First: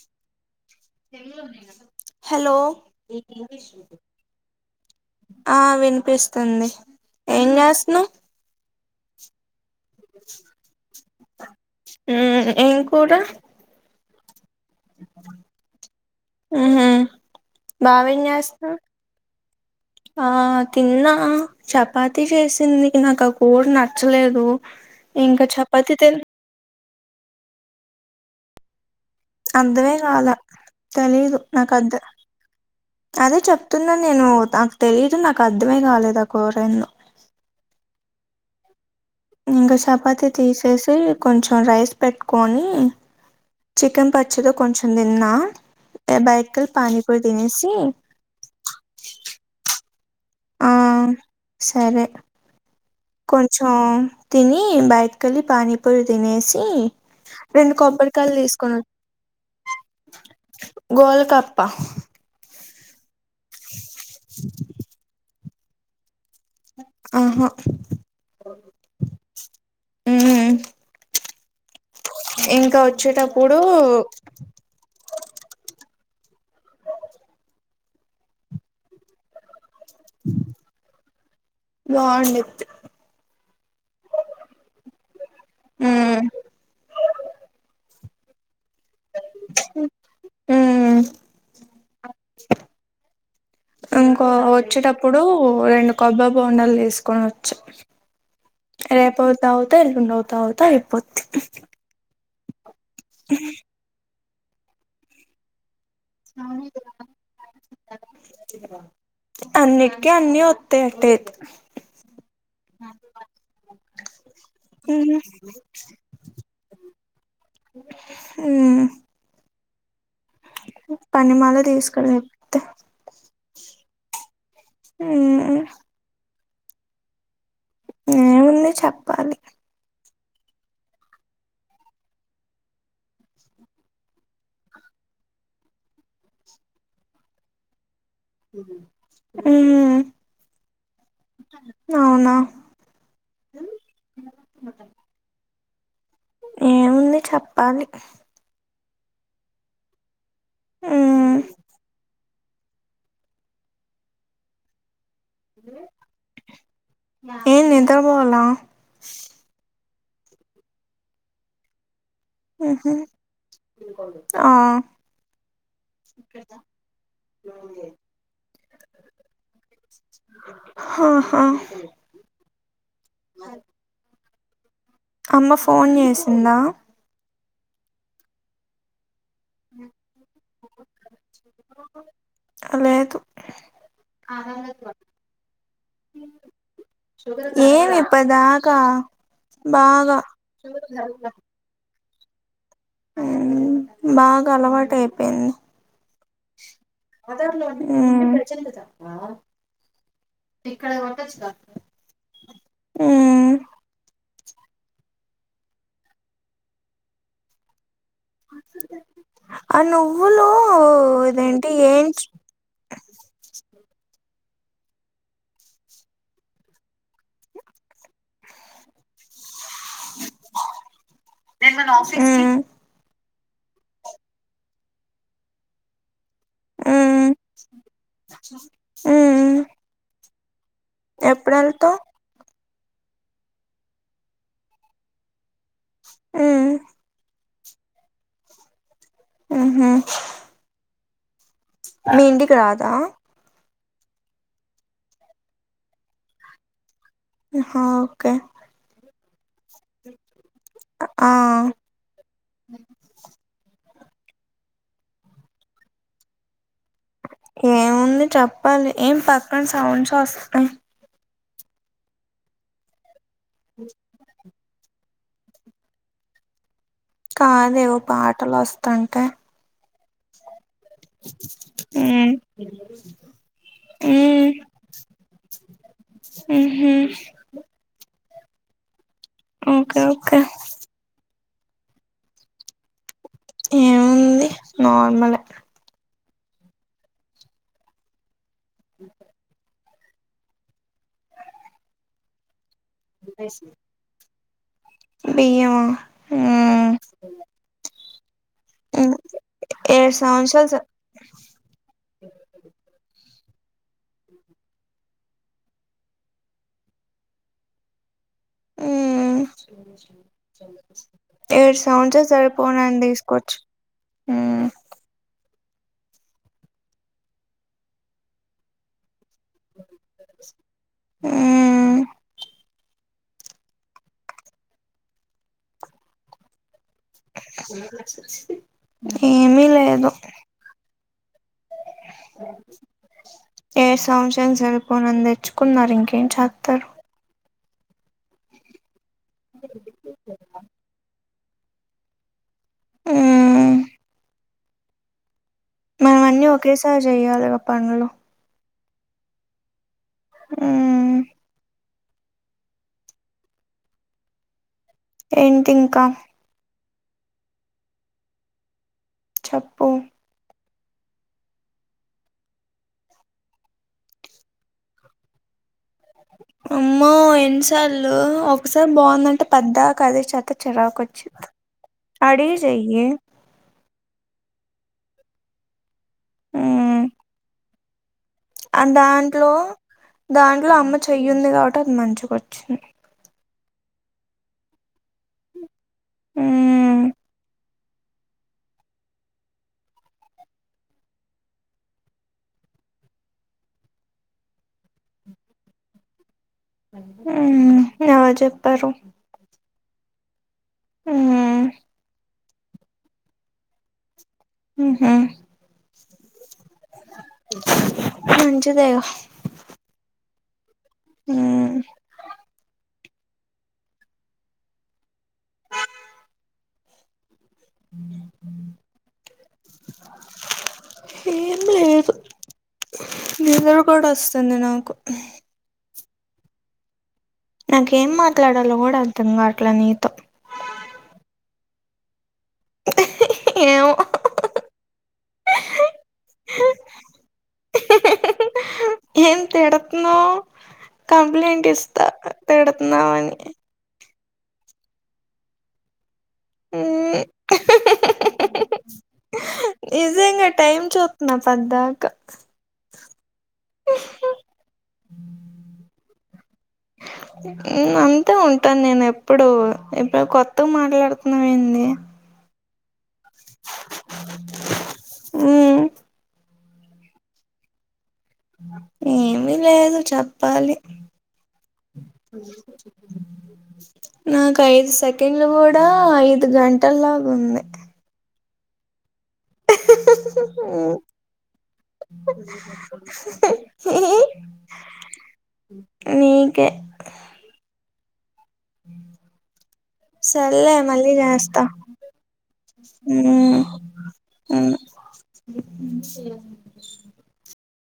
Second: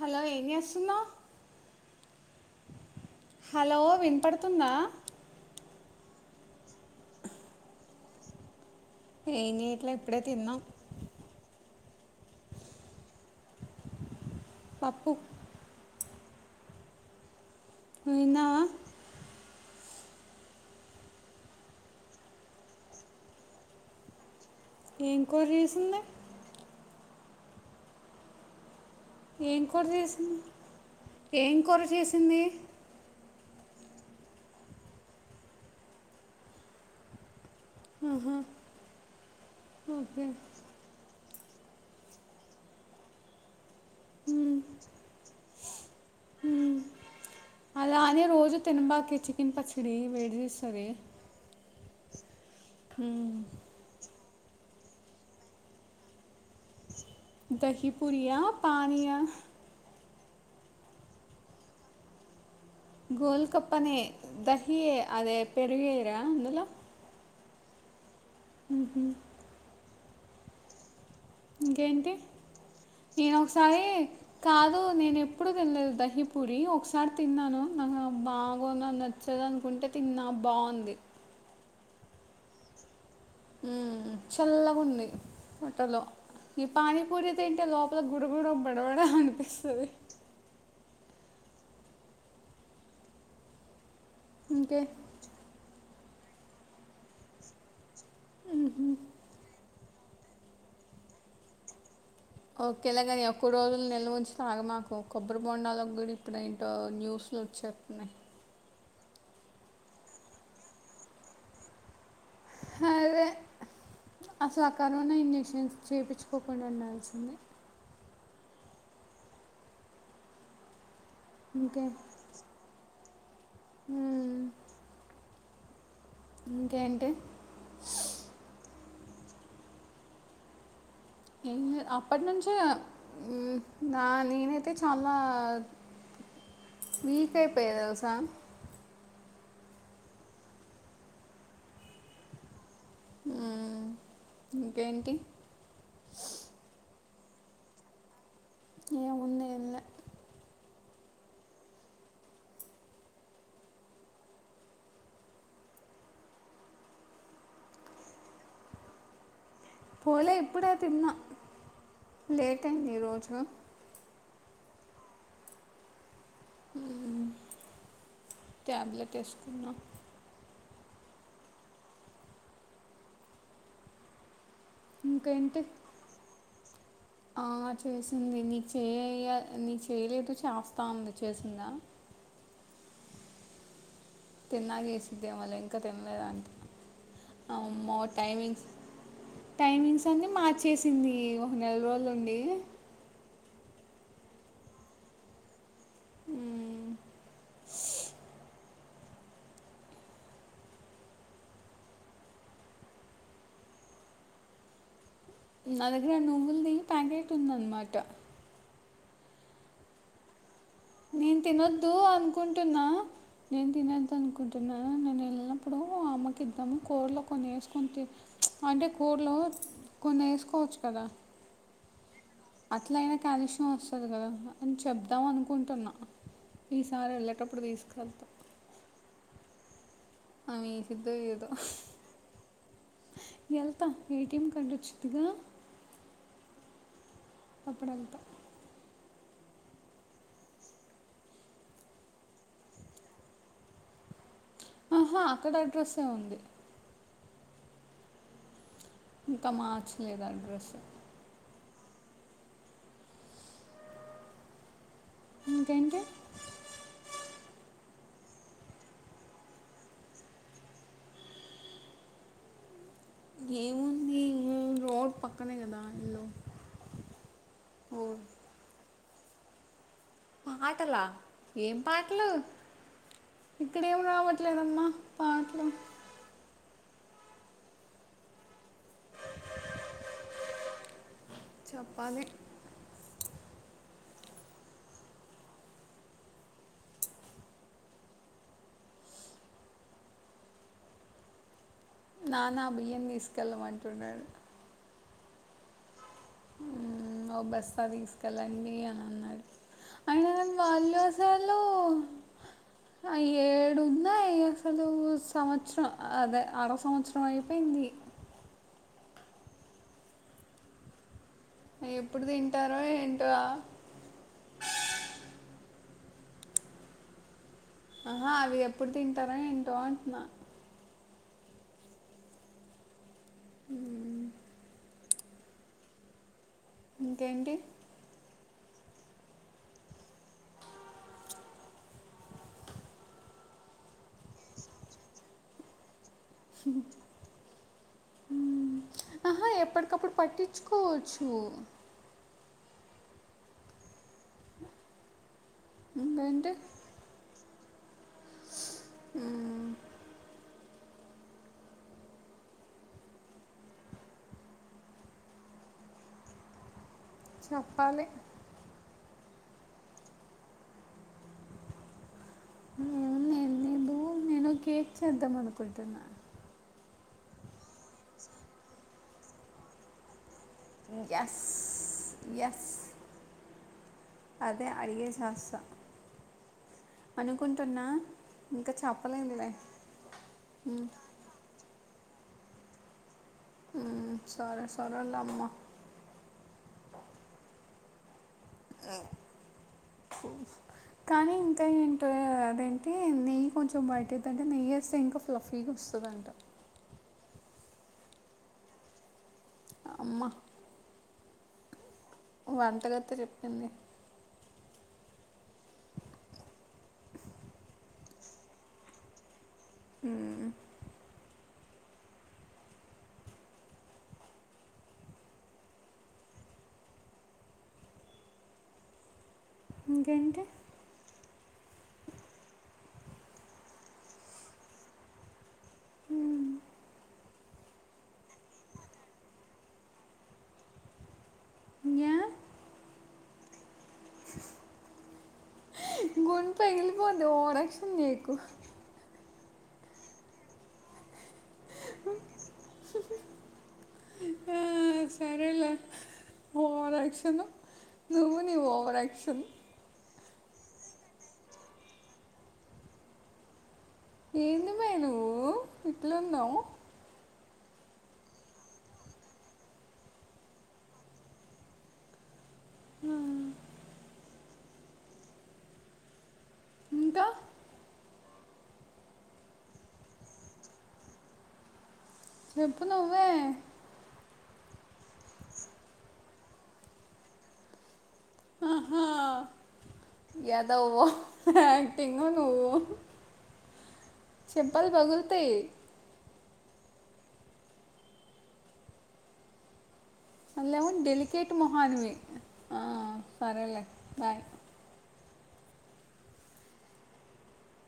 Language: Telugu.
హలో ఏం చేస్తానా హలో హలో వినపడుతుందా ఆ విను అపిస్తుంది ఏం చేస్తాన్నావ్ ఎం చేయట్లే ఇప్పుడే తిన్నాం ఉమ్ ఏం కూర పప్పు ఉహుమ్ బావా నువ్వు ఏం తిన్నావా చేస్తా ఆ తిన్నా చపాతి చేసిందికి నాకు ఆ కూర నచ్చలేదు ఏం ఇంకా కూర చపాతి చేసింది తి ఏం కూర అంతమే కాదా చేసింది తెలీదు ఏం నాక కూర అద్ద చేసింది అదే చెప్తున్నాను నేను నాకు తెలిదు నాకు అర్థమే కాలేదు ఆ కూరేదో ఆహా ఇంగా ఓకే సపాతి తీసేసి కొంచెం రైస్ పెట్టుకొని చికెన్ పచ్చడి కొంచెం తిన్నా బయటికెళ్ళి పానీపూరి తినేసి అలాని రోజు తినబాకె చికన్ పచ్చ డీ వేడి ఆ చేస్తది సరే కొంచం తిని బయిటికెళ్లి పానీపూరి తినేసి రెండు దహీ పూరీ యా పనియా గోల్కాప్ప గోల్ కప్పనే దహీ అదే పెరుగేయరా అందులే ఆహా ఊహు ఉ ఇంకేంటి నేన వచ్చేటప్పుడు ఒకసారి కాదు నేనెప్పుడు తిన్లేదు దహి పురి ఒకసారి తిన్నాను నాకు బాగాన్నా నచ్చదు అనుకుంటే తిన్నా బాగుంది బాగుండిద్ది ఉ చల్లగుంది పొట్ట లో మ్మ్ ఈ పానీపూరి తింటే లోపల లోపల గురుగుడు బడవడం అనిపిస్తుంది మ్మ్ ఇంకో ఇంకే వచ్చేటప్పుడు రెండు కొబ్బ బోండలు దీసుకోనచ్చ రేపు తాగు అ రెండు అవుతా అవుతా అయిపోద్ ఓకేలాగాని ఎక్కవ రోజులు నెల ఉంచి తాగా మాకు కొబ్బరి బొండాలు కూడా ఇప్పుడేంటో న్యూస్లు వచ్చేస్తున్నాయ్ అన్నిటికే అన్ని వస్త అటే అదే అస ఆ కరోనా మ్మ్ ఇంజెక్షన్స్ చేపిచుకోకుండా ఉండాల్సింది ఉ పని మళ ఇంకే తీసుకలేతే మ్మ్. ఉ ఇంకేంటి ఏముంది చెప్పాలి ఏం లేదు అప్పటి నుంచే నా నేనైతే చాలా వికైపోయావ్ దెల్సా ఉమ్ అవునా ఉమ్ ఇంకేంటి ఏముంది చెప్పాలి ఏమున్నా ఉమ్ ఏందెంతకు బోవల్ల పోలే ఇప్పుడై తిన్నా లేట్ మ్హు అయింది ఈరోజు ఆ ఉ ట్యాబ్లెటేసుకున్నా ఆాహా అమ్మ ఇంకేంటి ఫోన్ చేసిందా ఆ చేసింది నీ చేయ నీ చేయలేదు చేస్తా ఉంది చేసిందా ఆ లేదు తిన్నాక చేసిద్దేమోలే ఇంకా తిండ్లేద్ అంట్ ఏమి ఇప్పడిదాకా టైమింగ్స్ అన్ని మార్చేసింది ఒక నెల రోజులుండి ఉమ్ బాగా అలవాటైపేయింది మ్మ్. ఊమ్ దా ఇక్కడ కొ [unintelligible] టచ్చ కా ఊ నాదగ్గర నువ్వుల్ దీ ప్యాకట్ ఉందన్ మాట అ నువ్వులు నేన్ ఇదేంటి తినొద్దు ఏంచ్ అనుకుంటున్నా నేను తినన్ ద్దు అనుకుంటున్నాను నేను ఎళ్ళినప్పుడు అమ్మకిద్దాము కూర్లోలో కొన్ని ఎసుకొన్ తి అంటే కూ కూర్లో కొన్నేసుకోచ్చు కదా మ్మ్ అట్లైన కాల్షియం వస్తది గదా అని చెప్దాం అనుకుంటున్నా ఆ ఈసారి వెళ్ళేటప్పుడు తీసుకెళ్తా ఆ ఆమే ఏసిద్దో ఏదో ఎళ్తా ఏటిఎం కార్డు వచ్చుద్దిగా ఆ అప్పుడెల్తా ఆహ మీఇంటికి రాదా ఆహా అక్కడ అడ్రస్సే ఉంది హోకే ఇంకా మార్చలేదు అడ్రెస్సు అ ఇంకేంటి ఏముంది చెప్పాలి ఏం పక్కన సౌండ్స్ వస్తాయ్ ఏముంది రోడ్ పక్కనే కదా ఇల్లు కాదే వో ఓ పాటలొస్తాంటే పాటలా ఏం పాట్లు మ్మ్ ఇక్కడేమి మ్మ్ రావట్లేదమ్మా పాట్లు హు ఓకే ఓకే చెప్పాలి ఏముంది నార్మలే అ నాన్న బియ్యం వేసుకెళ్ళమంటున్నాడు బియ్యమా ఆ మ్మ్, ఓ బస్తా దీసుకెళ్ళండి అని అన్నాడు ఏడు అయిన గానీ సంవత్సరాలు స వాల్లసలు ఇ ఏడున్నా ఏ అసలు సంవత్సరం అదే అర సంవత్సరం అయిపోయింది ఊ ఏడు సౌండ్సే ఎప్పుడు తింటారో సరిపోనాని ఏంటో దీసుకోచ్చు ఊ ఆహా అవి ఎప్పుడు తింటారా ఏంటో అంటున్నా ఆ అ ఇంకేంటి ఏమీ లేదు ఏ సంవత్సరం సరిపోనని తెచ్చుకున్నారు ఇంకా ఏంచాత్తడు ఊమ్ ఆహా ఎప్పడికప్పుడు పట్టిచ్చుకోవచ్చు ఊమ్ మనం అన్నీ ఇంకేంటి ఒకేసారి చెయ్యాలిగా పనులు ఉమ్ హుమ్ ఏంటి ఇంకా చెప్పాలి చెప్పు నేను నేను ఏందో నేను కేక్ చేద్దాం అనుకుంటున్నా అమ్మో ఎన్నిసార్లు ఒకసారి బాగుందంటే పద్దాకదే చెత్తే చిరాకు ఎస్ వచ్చుద్ధి అడిగి ఎస్ చేయి అదే అడిగే చేస్త అనుకుంటున్నా ఇంకా అండ్ దాంట్లో చెప్పలేదులే దాంట్లో మ్మ్. అమ్మ చెయ్యుంది కాబట్టి అది మంచిగా వచ్చింది హుమ్ సరే సరే లేమ్మా మ్మ్ [unintelligible] కానీ ఇంకా ఏంట అదేంటి నెయ్యి కొంచెం బయటదంటే నెయ్యి వస్తే ఇంకా ఫ్లఫీగా వస్తుంది వస్తుందట హ్మ్ ఎవరు చెప్పారు అమ్మ హుమ్ వంటగత్తే చెప్పింది ఉమ్ హు మంచిదే గా హుమ్ హుమ్ [inaudible] ఇంకేంటి ఏం లేదు నిద్ర కూడా వస్తుంది నాకు మ్మ్. నాకు ఏం మాట్లాడలో కూడా అర్థం కావట్లే నీతో ఏ ఏమో గొంతు పగిలిపోద్ది ఓవరాక్షన్ చేయకు తిడుతున్నావ్ కంప్లైంట్ ఇస్తా తిడుతున్నావ్ అని ఆ, సరేలే మ్మ్. ఓవరాక్షన్ నువ్వు నీ ఓవరాక్షన్ నిజంగా టైమ్ చూత్తున్నా పద్దాకా ఏందిమ్మే నువ్వు ఇట్లున్నావు ఉమ్ అంతే ఉంటాను నేను ఎప్పుడు ఇప్పుడు కొత్తగా మాట్లాడుతున్నావ్ ఏంది హుమ్ హుమ్ ఇంకా ఏమీ లేదు చెప్పాలి చెప్పు నువ్వే [inaudible] నాకు ఐదు సెకండ్లు కూడా ఐదు గంటల్లాగా ఉంది ఆహా ఎదవ ఓవరాక్టింగ్ నువ్వు చెంపలు పగు పగులుతయి ఒకే [inaudible] మళ్ళీ డెలికేట్ చేస్తా మొహాన్వి ఆ మ్మ్. సరేలే బాయ్ మ్మ్. [inaudible]